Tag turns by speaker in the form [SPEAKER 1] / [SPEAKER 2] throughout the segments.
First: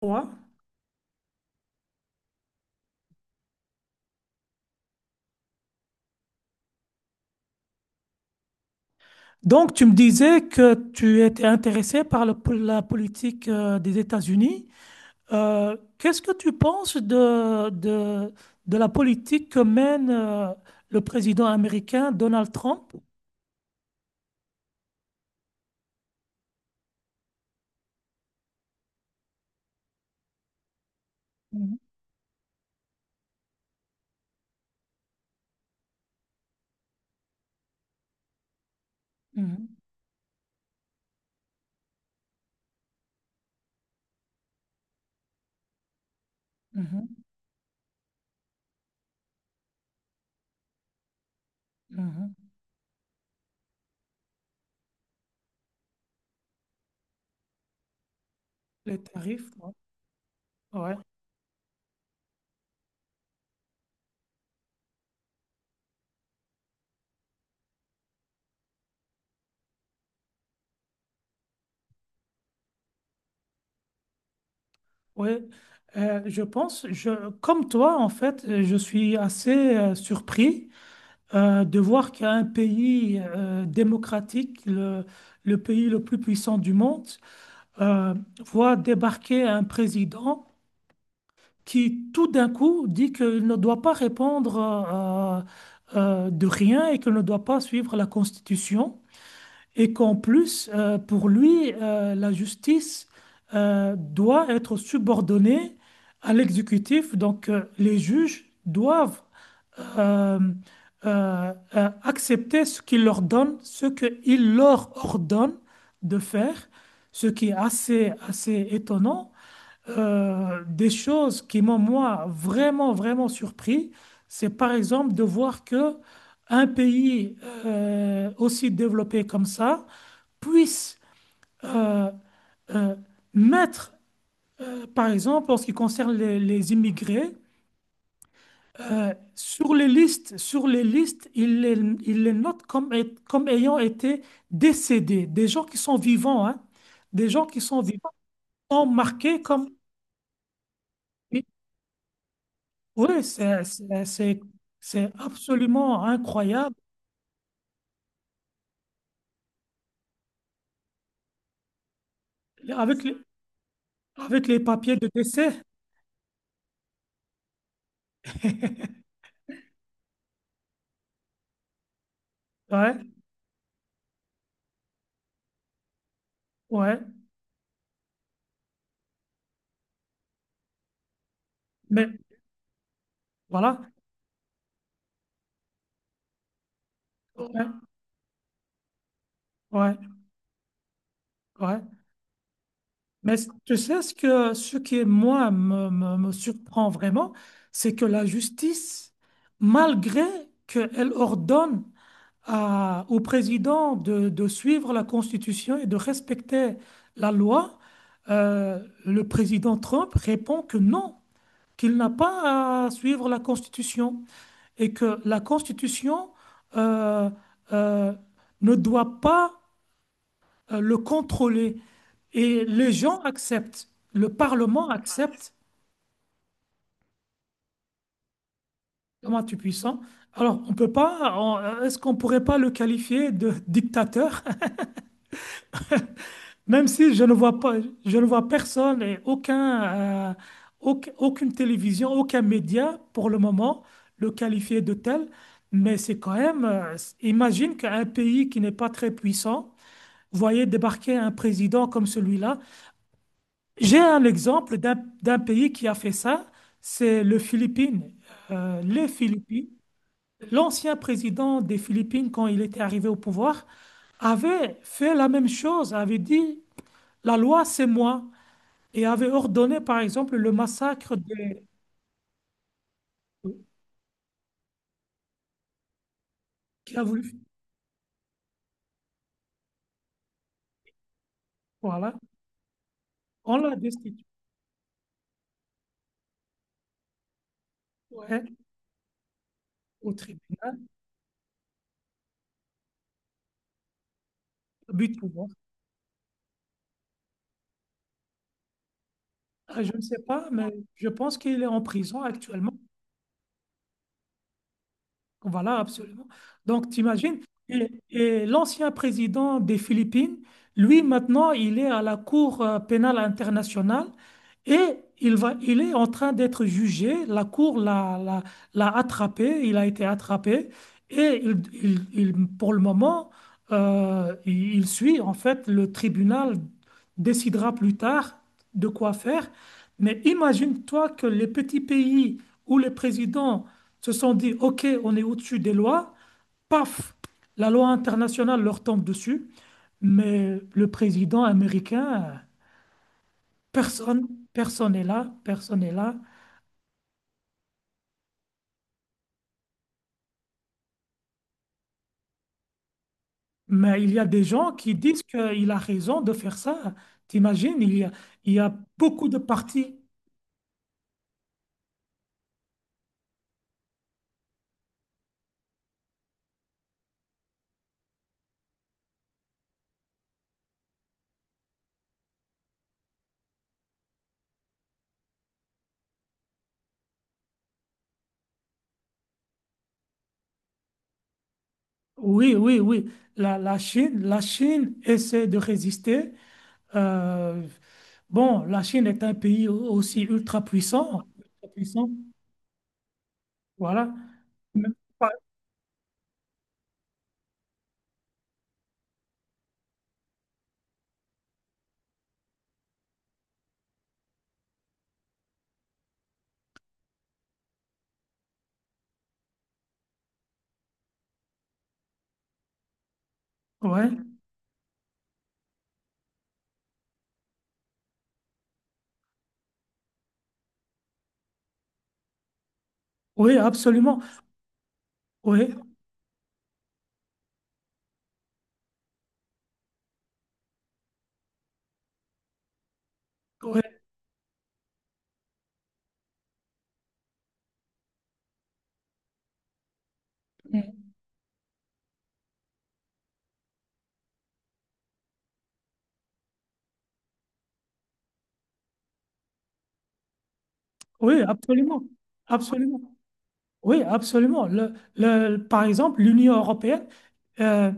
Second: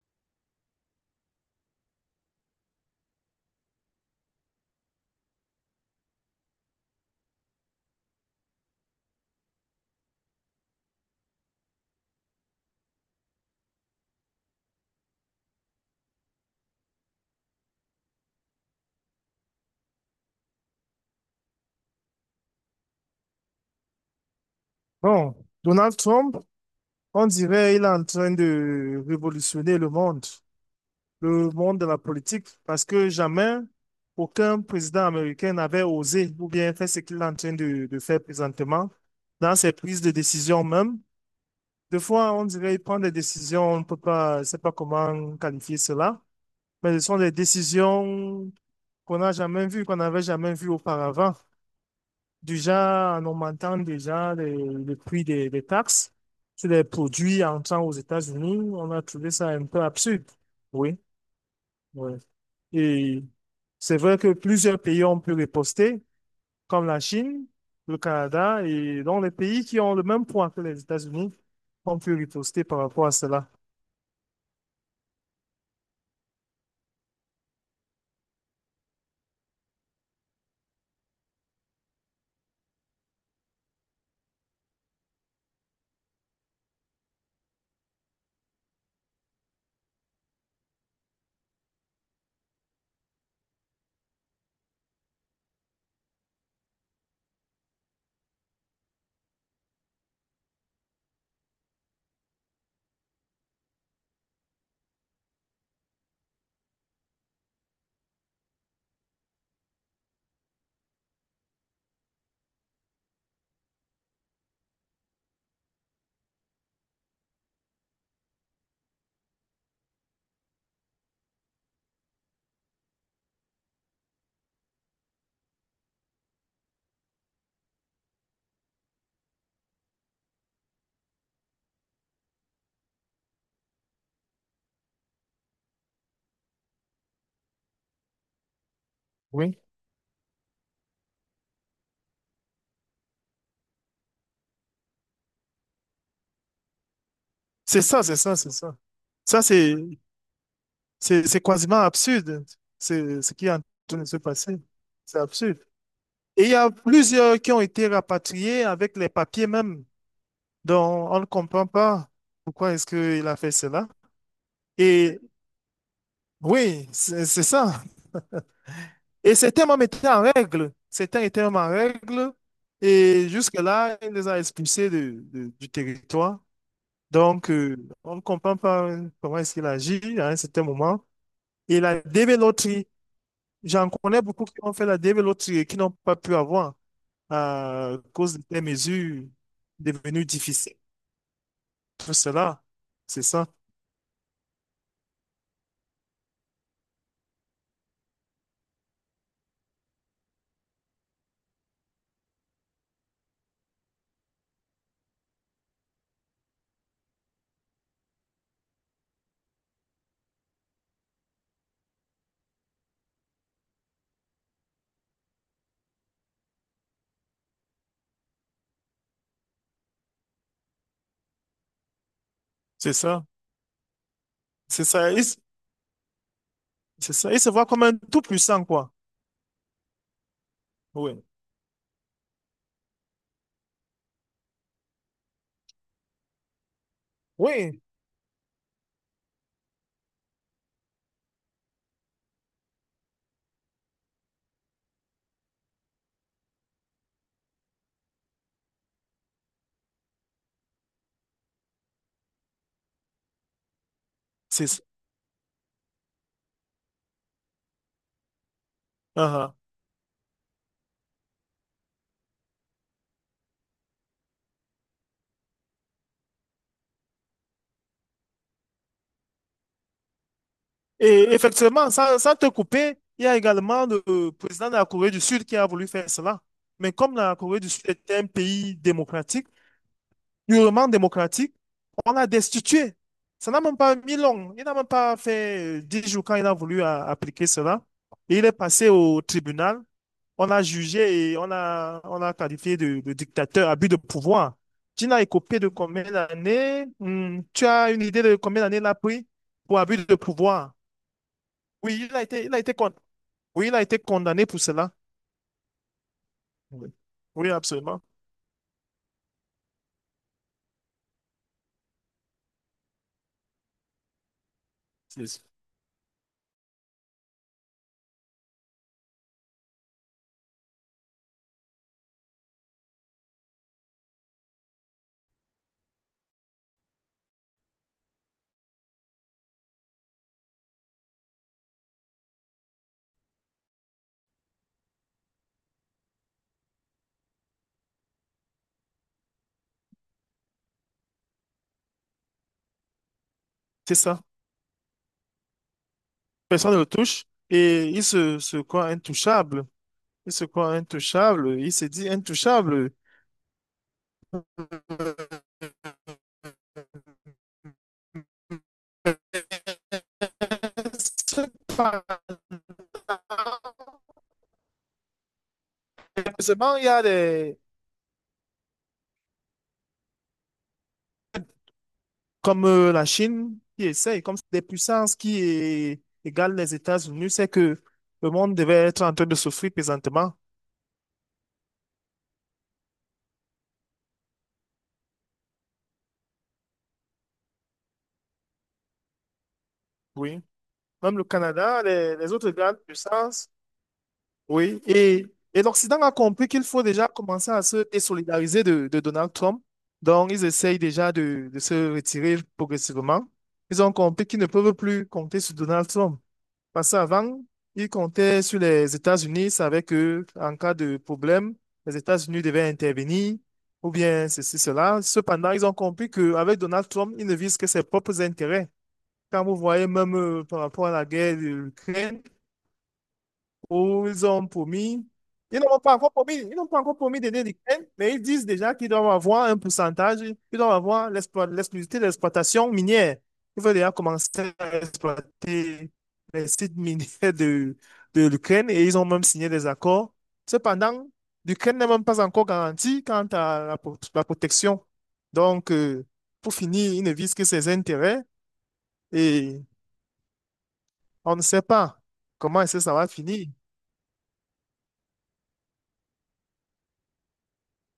[SPEAKER 1] Ouais. Donc, tu me disais que tu étais intéressé par la politique des États-Unis. Qu'est-ce que tu penses de la politique que mène le président américain Donald Trump?
[SPEAKER 2] Bon, Donald Trump, on dirait il est en train de révolutionner le
[SPEAKER 1] Mhm,
[SPEAKER 2] monde de la politique, parce que jamais aucun président américain n'avait osé ou bien fait ce qu'il est en train de faire présentement dans ses
[SPEAKER 1] mhm,
[SPEAKER 2] prises de décision même. Des fois, on dirait qu'il prend des décisions, on ne peut pas, je ne sais pas comment qualifier cela, mais ce
[SPEAKER 1] mhm,
[SPEAKER 2] sont des décisions qu'on n'a jamais vues, qu'on n'avait jamais vues auparavant.
[SPEAKER 1] mhm.
[SPEAKER 2] Déjà, en augmentant déjà le prix des taxes sur les produits entrant aux États-Unis, on
[SPEAKER 1] Les
[SPEAKER 2] a trouvé ça
[SPEAKER 1] tarifs,
[SPEAKER 2] un
[SPEAKER 1] ouais.
[SPEAKER 2] peu absurde.
[SPEAKER 1] Ouais,
[SPEAKER 2] Oui, oui. Et c'est vrai que plusieurs pays ont pu riposter, comme la Chine, le Canada, et donc les pays qui ont le même poids que les États-Unis ont pu riposter par rapport à cela.
[SPEAKER 1] ouais. Je pense, comme toi, en fait, je suis assez surpris. De voir qu'un pays démocratique, le pays le plus puissant du monde, euh, voit débarquer un président qui tout d'un coup dit qu'il ne doit pas répondre de rien et qu'il ne doit pas suivre la Constitution et qu'en plus, pour lui, la justice doit être subordonnée à l'exécutif, donc les juges doivent euh, accepter ce qu'il leur donne, ce qu'il leur ordonne de faire, ce qui est assez, assez étonnant. Des choses qui m'ont, moi, vraiment, vraiment surpris, c'est par exemple de voir que un pays aussi développé comme ça puisse euh, euh, mettre, par exemple, en ce qui concerne les immigrés,
[SPEAKER 2] Oui.
[SPEAKER 1] sur les listes, il les note comme, comme ayant été décédés. Des gens qui sont vivants, hein. Des gens qui sont
[SPEAKER 2] C'est ça,
[SPEAKER 1] vivants
[SPEAKER 2] c'est ça, c'est ça.
[SPEAKER 1] sont marqués
[SPEAKER 2] Ça,
[SPEAKER 1] comme...
[SPEAKER 2] c'est
[SPEAKER 1] Oui,
[SPEAKER 2] quasiment absurde,
[SPEAKER 1] oui,
[SPEAKER 2] c'est ce qui est en train de se passer.
[SPEAKER 1] c'est
[SPEAKER 2] C'est absurde.
[SPEAKER 1] absolument
[SPEAKER 2] Et il y a
[SPEAKER 1] incroyable.
[SPEAKER 2] plusieurs qui ont été rapatriés avec les papiers même. Donc, on ne comprend pas pourquoi est-ce
[SPEAKER 1] Avec les,
[SPEAKER 2] qu'il a fait cela.
[SPEAKER 1] avec les papiers de
[SPEAKER 2] Et
[SPEAKER 1] décès.
[SPEAKER 2] oui, c'est ça. Et certains même étaient en règle. Certains étaient même en règle.
[SPEAKER 1] Ouais,
[SPEAKER 2] Et jusque-là, il les a expulsés du territoire.
[SPEAKER 1] ouais.
[SPEAKER 2] Donc, on ne comprend pas comment est-ce qu'il agit à un certain moment. Et la
[SPEAKER 1] Mais
[SPEAKER 2] dévéloterie, j'en
[SPEAKER 1] voilà.
[SPEAKER 2] connais beaucoup qui ont fait la dévéloterie et qui n'ont pas pu avoir
[SPEAKER 1] Ouais,
[SPEAKER 2] à cause des mesures
[SPEAKER 1] ouais,
[SPEAKER 2] devenues difficiles.
[SPEAKER 1] ouais.
[SPEAKER 2] C'est là. C'est
[SPEAKER 1] Mais
[SPEAKER 2] ça.
[SPEAKER 1] tu sais, ce qui, moi, me surprend vraiment, c'est que la justice, malgré qu'elle ordonne au président de suivre la Constitution et de respecter la loi, le président Trump répond que non, qu'il n'a pas à suivre la Constitution et que la Constitution euh, euh, ne doit pas le contrôler. Et les
[SPEAKER 2] C'est
[SPEAKER 1] gens
[SPEAKER 2] ça.
[SPEAKER 1] acceptent, le
[SPEAKER 2] C'est
[SPEAKER 1] Parlement
[SPEAKER 2] ça.
[SPEAKER 1] accepte.
[SPEAKER 2] C'est ça. Il se voit comme un tout puissant, quoi.
[SPEAKER 1] Comment tu puissant. Alors, on peut
[SPEAKER 2] Oui.
[SPEAKER 1] pas, on- est-ce qu'on pourrait pas le qualifier de dictateur? Même si
[SPEAKER 2] Oui.
[SPEAKER 1] je ne vois personne et aucune télévision, aucun média pour le moment le qualifier de tel. Mais c'est quand même, imagine qu'un pays qui n'est pas très puissant, voyez débarquer un président comme celui-là. J'ai un
[SPEAKER 2] C'est
[SPEAKER 1] exemple
[SPEAKER 2] ça.
[SPEAKER 1] d'un pays qui a fait ça, c'est le Philippines. Les
[SPEAKER 2] Ah, ah.
[SPEAKER 1] Philippines, l'ancien président des Philippines, quand il était arrivé au pouvoir, avait fait la même chose, avait dit la loi, c'est moi, et avait ordonné, par exemple, le massacre
[SPEAKER 2] Et
[SPEAKER 1] des...
[SPEAKER 2] effectivement, sans te couper, il y a également le président de la Corée du Sud qui a voulu faire cela. Mais
[SPEAKER 1] qui a
[SPEAKER 2] comme la
[SPEAKER 1] voulu.
[SPEAKER 2] Corée du Sud est un pays démocratique, purement démocratique,
[SPEAKER 1] Voilà,
[SPEAKER 2] on l'a destitué. Ça
[SPEAKER 1] on
[SPEAKER 2] n'a
[SPEAKER 1] l'a
[SPEAKER 2] même pas mis
[SPEAKER 1] destitué.
[SPEAKER 2] long. Il n'a même pas fait 10 jours quand il a voulu appliquer cela. Et il est
[SPEAKER 1] Ouais,
[SPEAKER 2] passé au tribunal.
[SPEAKER 1] au
[SPEAKER 2] On a
[SPEAKER 1] tribunal,
[SPEAKER 2] jugé et on a qualifié de dictateur, abus de pouvoir.
[SPEAKER 1] but
[SPEAKER 2] Tu
[SPEAKER 1] de
[SPEAKER 2] n'as
[SPEAKER 1] pouvoir.
[SPEAKER 2] écopé de combien d'années? Hmm, tu as une idée de combien d'années il a pris pour
[SPEAKER 1] Je
[SPEAKER 2] abus
[SPEAKER 1] ne
[SPEAKER 2] de
[SPEAKER 1] sais pas, mais
[SPEAKER 2] pouvoir?
[SPEAKER 1] je pense qu'il est en
[SPEAKER 2] Oui,
[SPEAKER 1] prison actuellement.
[SPEAKER 2] oui, il a été condamné pour cela.
[SPEAKER 1] Voilà, absolument. Donc,
[SPEAKER 2] Oui,
[SPEAKER 1] t'imagines,
[SPEAKER 2] oui,
[SPEAKER 1] et,
[SPEAKER 2] absolument.
[SPEAKER 1] et l'ancien président des Philippines, lui, maintenant, il est à la Cour pénale internationale et
[SPEAKER 2] C'est
[SPEAKER 1] il est en train d'être jugé. La Cour l'a attrapé, il a été attrapé et pour le moment, il suit, en fait, le tribunal décidera plus tard de quoi faire. Mais imagine-toi que les petits pays où les présidents se sont dit, OK, on est au-dessus des lois, paf, la loi internationale leur tombe dessus, mais le président américain,
[SPEAKER 2] c'est ça.
[SPEAKER 1] personne, personne n'est là, personne n'est là.
[SPEAKER 2] Personne ne le touche et se croit intouchable. Il se croit intouchable. Il se dit intouchable.
[SPEAKER 1] Mais il y a des gens qui disent qu'il a raison de faire ça. T'imagines, il y a beaucoup de partis.
[SPEAKER 2] Ce Seulement, il y a comme la Chine qui essaye, comme c'est des puissances qui égalent les États-Unis, c'est que le monde devait être en train de souffrir présentement.
[SPEAKER 1] Oui, oui, oui. La Chine essaie de résister. Euh, bon, la Chine est un pays aussi
[SPEAKER 2] Oui. Même le
[SPEAKER 1] ultra
[SPEAKER 2] Canada,
[SPEAKER 1] puissant,
[SPEAKER 2] les autres grandes puissances.
[SPEAKER 1] voilà.
[SPEAKER 2] Oui.
[SPEAKER 1] Mais-
[SPEAKER 2] Et l'Occident a compris qu'il faut déjà commencer à se désolidariser de Donald Trump. Donc, ils essayent déjà de se retirer progressivement. Ils ont compris qu'ils ne peuvent plus compter sur Donald Trump. Parce qu'avant, ils comptaient sur les États-Unis, savaient que en cas de problème, les États-Unis devaient intervenir, ou
[SPEAKER 1] ouais.
[SPEAKER 2] bien ceci, cela. Cependant, ils ont compris qu'avec Donald Trump, ils ne visent que ses propres intérêts. Quand vous voyez même par rapport à la guerre de l'Ukraine,
[SPEAKER 1] Oui,
[SPEAKER 2] où
[SPEAKER 1] absolument.
[SPEAKER 2] ils ont ils
[SPEAKER 1] Oui,
[SPEAKER 2] n'ont pas encore ils n'ont pas encore promis d'aider l'Ukraine, mais ils disent déjà qu'ils doivent avoir un pourcentage, qu'ils doivent avoir l'exclusivité de l'exploitation minière. Ils veulent déjà
[SPEAKER 1] oui,
[SPEAKER 2] commencer à exploiter les sites miniers de, de l'Ukraine et ils ont même signé des accords. Cependant,
[SPEAKER 1] mm,
[SPEAKER 2] l'Ukraine n'est même pas encore garantie quant à la protection. Donc, pour finir, ils ne visent que ses intérêts et on
[SPEAKER 1] oui,
[SPEAKER 2] ne sait pas
[SPEAKER 1] absolument.
[SPEAKER 2] comment est-ce que ça
[SPEAKER 1] Absolument.
[SPEAKER 2] va finir.
[SPEAKER 1] Oui, absolument. Par exemple, l'Union européenne, euh,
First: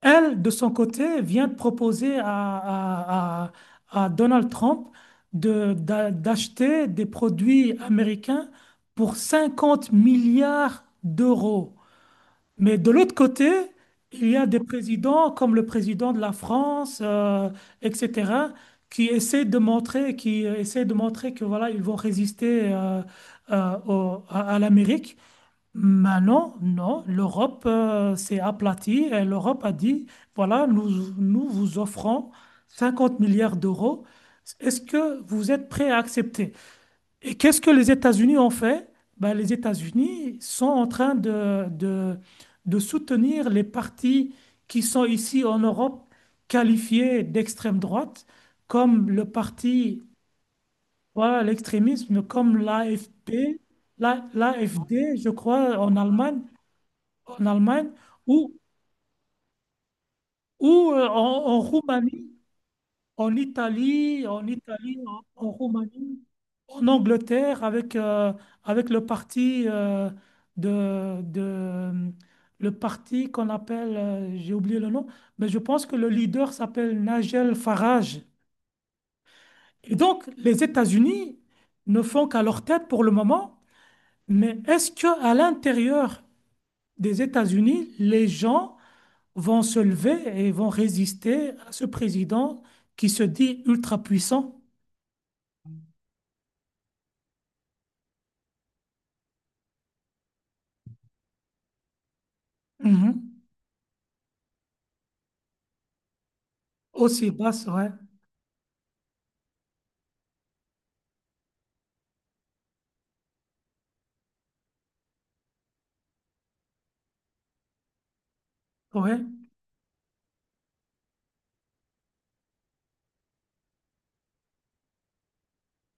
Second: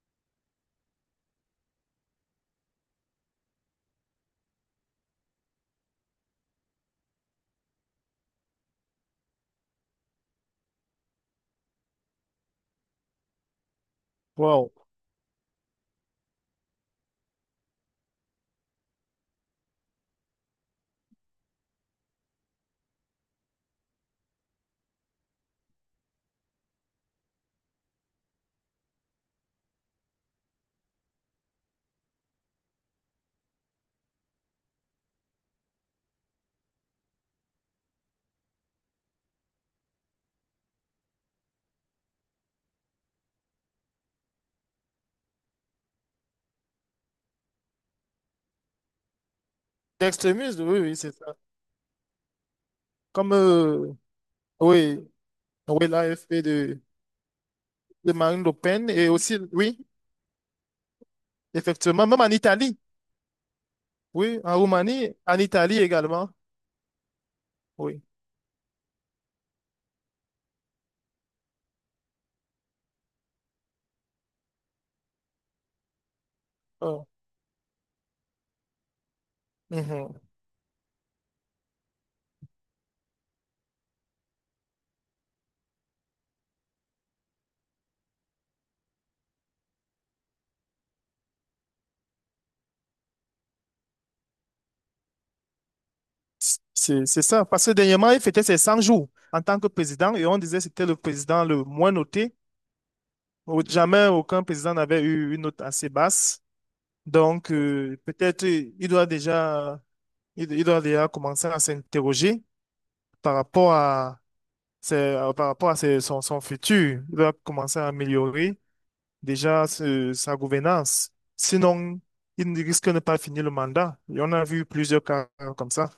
[SPEAKER 1] elle, de son côté, vient de proposer à Donald Trump d'acheter des produits américains pour 50 milliards d'euros. Mais de l'autre côté, il y a des
[SPEAKER 2] Wow.
[SPEAKER 1] présidents comme le président de la France, etc., qui essaient de montrer que voilà, ils vont résister à l'Amérique. Maintenant, non, l'Europe s'est aplatie et l'Europe a dit, voilà, nous, vous offrons 50 milliards d'euros. Est-ce que vous êtes prêts à accepter? Et qu'est-ce que les États-Unis ont fait? Ben, les États-Unis sont en train de soutenir les partis qui sont ici en Europe qualifiés d'extrême droite, comme le parti,
[SPEAKER 2] D'extrémisme, oui, oui, c'est ça.
[SPEAKER 1] voilà, l'extrémisme, comme
[SPEAKER 2] Comme,
[SPEAKER 1] l'AFP,
[SPEAKER 2] oui,
[SPEAKER 1] l'AFD, je crois,
[SPEAKER 2] oui,
[SPEAKER 1] en Allemagne,
[SPEAKER 2] l'AFP
[SPEAKER 1] en Allemagne,
[SPEAKER 2] de Marine Le
[SPEAKER 1] ou,
[SPEAKER 2] Pen et aussi, oui,
[SPEAKER 1] ou en
[SPEAKER 2] effectivement, même en
[SPEAKER 1] Roumanie,
[SPEAKER 2] Italie,
[SPEAKER 1] en Italie,
[SPEAKER 2] oui,
[SPEAKER 1] en
[SPEAKER 2] en
[SPEAKER 1] Italie,
[SPEAKER 2] Roumanie,
[SPEAKER 1] en
[SPEAKER 2] en
[SPEAKER 1] en
[SPEAKER 2] Italie
[SPEAKER 1] Roumanie.
[SPEAKER 2] également,
[SPEAKER 1] En Angleterre avec,
[SPEAKER 2] oui.
[SPEAKER 1] avec le parti de le parti qu'on appelle, j'ai oublié le nom, mais je pense que le leader s'appelle
[SPEAKER 2] Oh,
[SPEAKER 1] Nigel Farage. Et
[SPEAKER 2] mhm.
[SPEAKER 1] donc, les États-Unis ne font qu'à leur tête pour le moment, mais est-ce que à l'intérieur des États-Unis, les gens vont se lever et vont résister à ce président qui se dit ultra puissant?
[SPEAKER 2] C'est ça. Parce que dernièrement, il fêtait ses 100 jours en tant que président et on disait que c'était le président le moins noté.
[SPEAKER 1] Mhm.
[SPEAKER 2] Jamais aucun président n'avait eu une note assez basse.
[SPEAKER 1] Aussi
[SPEAKER 2] Donc,
[SPEAKER 1] basse, ouais,
[SPEAKER 2] peut-être il doit déjà commencer à s'interroger par rapport à c'est par rapport à son futur. Il doit commencer à améliorer
[SPEAKER 1] ouais,
[SPEAKER 2] déjà sa gouvernance. Sinon, il ne risque de ne pas finir le mandat. Et on a vu plusieurs cas comme ça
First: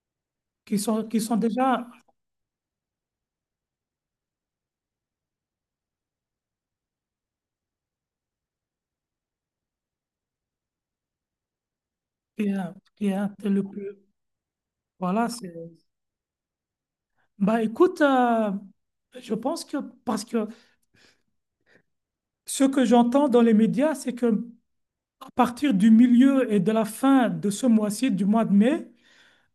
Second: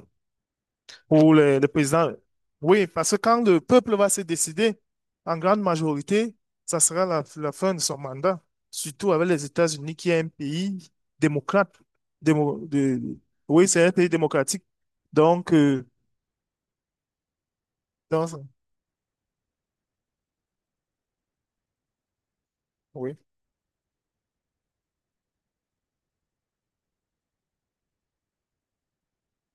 [SPEAKER 1] qui sont, qui
[SPEAKER 2] où
[SPEAKER 1] sont
[SPEAKER 2] le
[SPEAKER 1] déjà
[SPEAKER 2] président. Oui, parce que quand le peuple va se décider, en grande majorité, ça sera la fin de son mandat. Surtout avec les États-Unis, qui est un pays démocrate.
[SPEAKER 1] qui est,
[SPEAKER 2] démo- de,
[SPEAKER 1] qui est le
[SPEAKER 2] oui, c'est un
[SPEAKER 1] plus.
[SPEAKER 2] pays démocratique.
[SPEAKER 1] Voilà, c'est.
[SPEAKER 2] Donc,
[SPEAKER 1] Bah écoute,
[SPEAKER 2] dans,
[SPEAKER 1] je pense que parce que ce que
[SPEAKER 2] oui.
[SPEAKER 1] j'entends dans les médias, c'est que à partir du milieu et de la fin de ce mois-ci, du mois de mai,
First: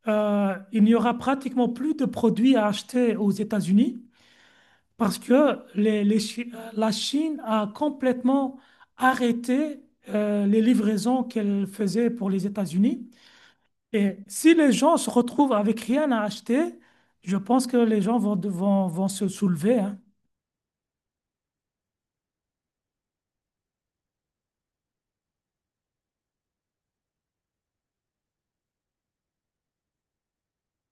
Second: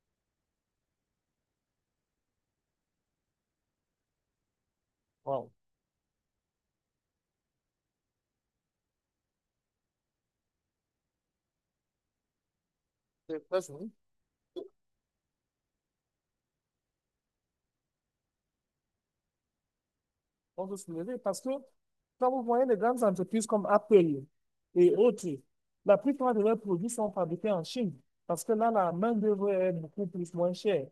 [SPEAKER 1] il n'y aura pratiquement plus de produits à acheter aux États-Unis parce
[SPEAKER 2] Wow.
[SPEAKER 1] que la Chine a complètement arrêté les livraisons qu'elle faisait pour les États-Unis. Et si les gens se retrouvent avec rien à acheter, je pense que les gens vont se soulever, hein.
[SPEAKER 2] On peut soulever parce que quand vous voyez les grandes entreprises comme Apple et autres, la plupart de leurs produits sont fabriqués en Chine parce que là, la main-d'œuvre est beaucoup plus moins chère.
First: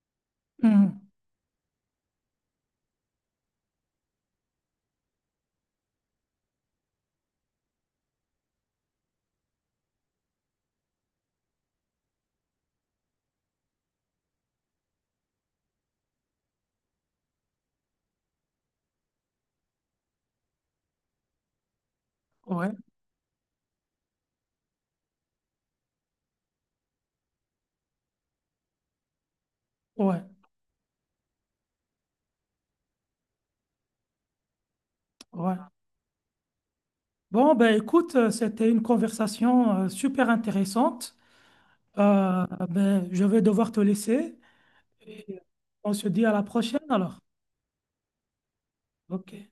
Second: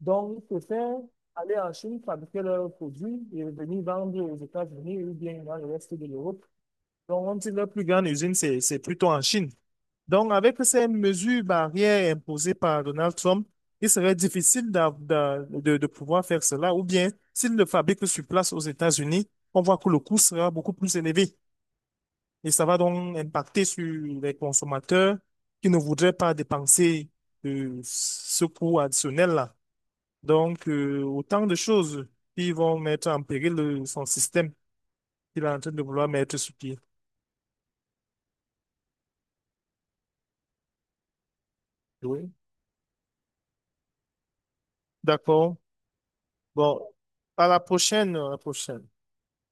[SPEAKER 2] Donc, ils préfèrent
[SPEAKER 1] Mhm.
[SPEAKER 2] aller en Chine, fabriquer leurs produits et venir vendre aux États-Unis ou bien dans le reste de l'Europe. Donc, on dit que leur plus grande usine, c'est plutôt en Chine. Donc, avec ces mesures barrières imposées par Donald Trump, il serait difficile de pouvoir faire cela. Ou bien, s'il le fabrique sur place aux États-Unis, on voit que le coût sera beaucoup plus élevé. Et ça
[SPEAKER 1] Ouais,
[SPEAKER 2] va donc impacter sur les consommateurs qui ne voudraient pas dépenser ce coût additionnel-là.
[SPEAKER 1] ouais,
[SPEAKER 2] Donc, autant de choses qui vont mettre en péril son système qu'il est
[SPEAKER 1] ouais.
[SPEAKER 2] en train de vouloir mettre sur pied.
[SPEAKER 1] Bon, ben écoute, c'était une conversation super intéressante.
[SPEAKER 2] Oui.
[SPEAKER 1] Ben, je vais devoir te laisser. Et
[SPEAKER 2] D'accord.
[SPEAKER 1] on se dit à la prochaine
[SPEAKER 2] Bon,
[SPEAKER 1] alors.
[SPEAKER 2] à la prochaine, à la prochaine.
[SPEAKER 1] OK.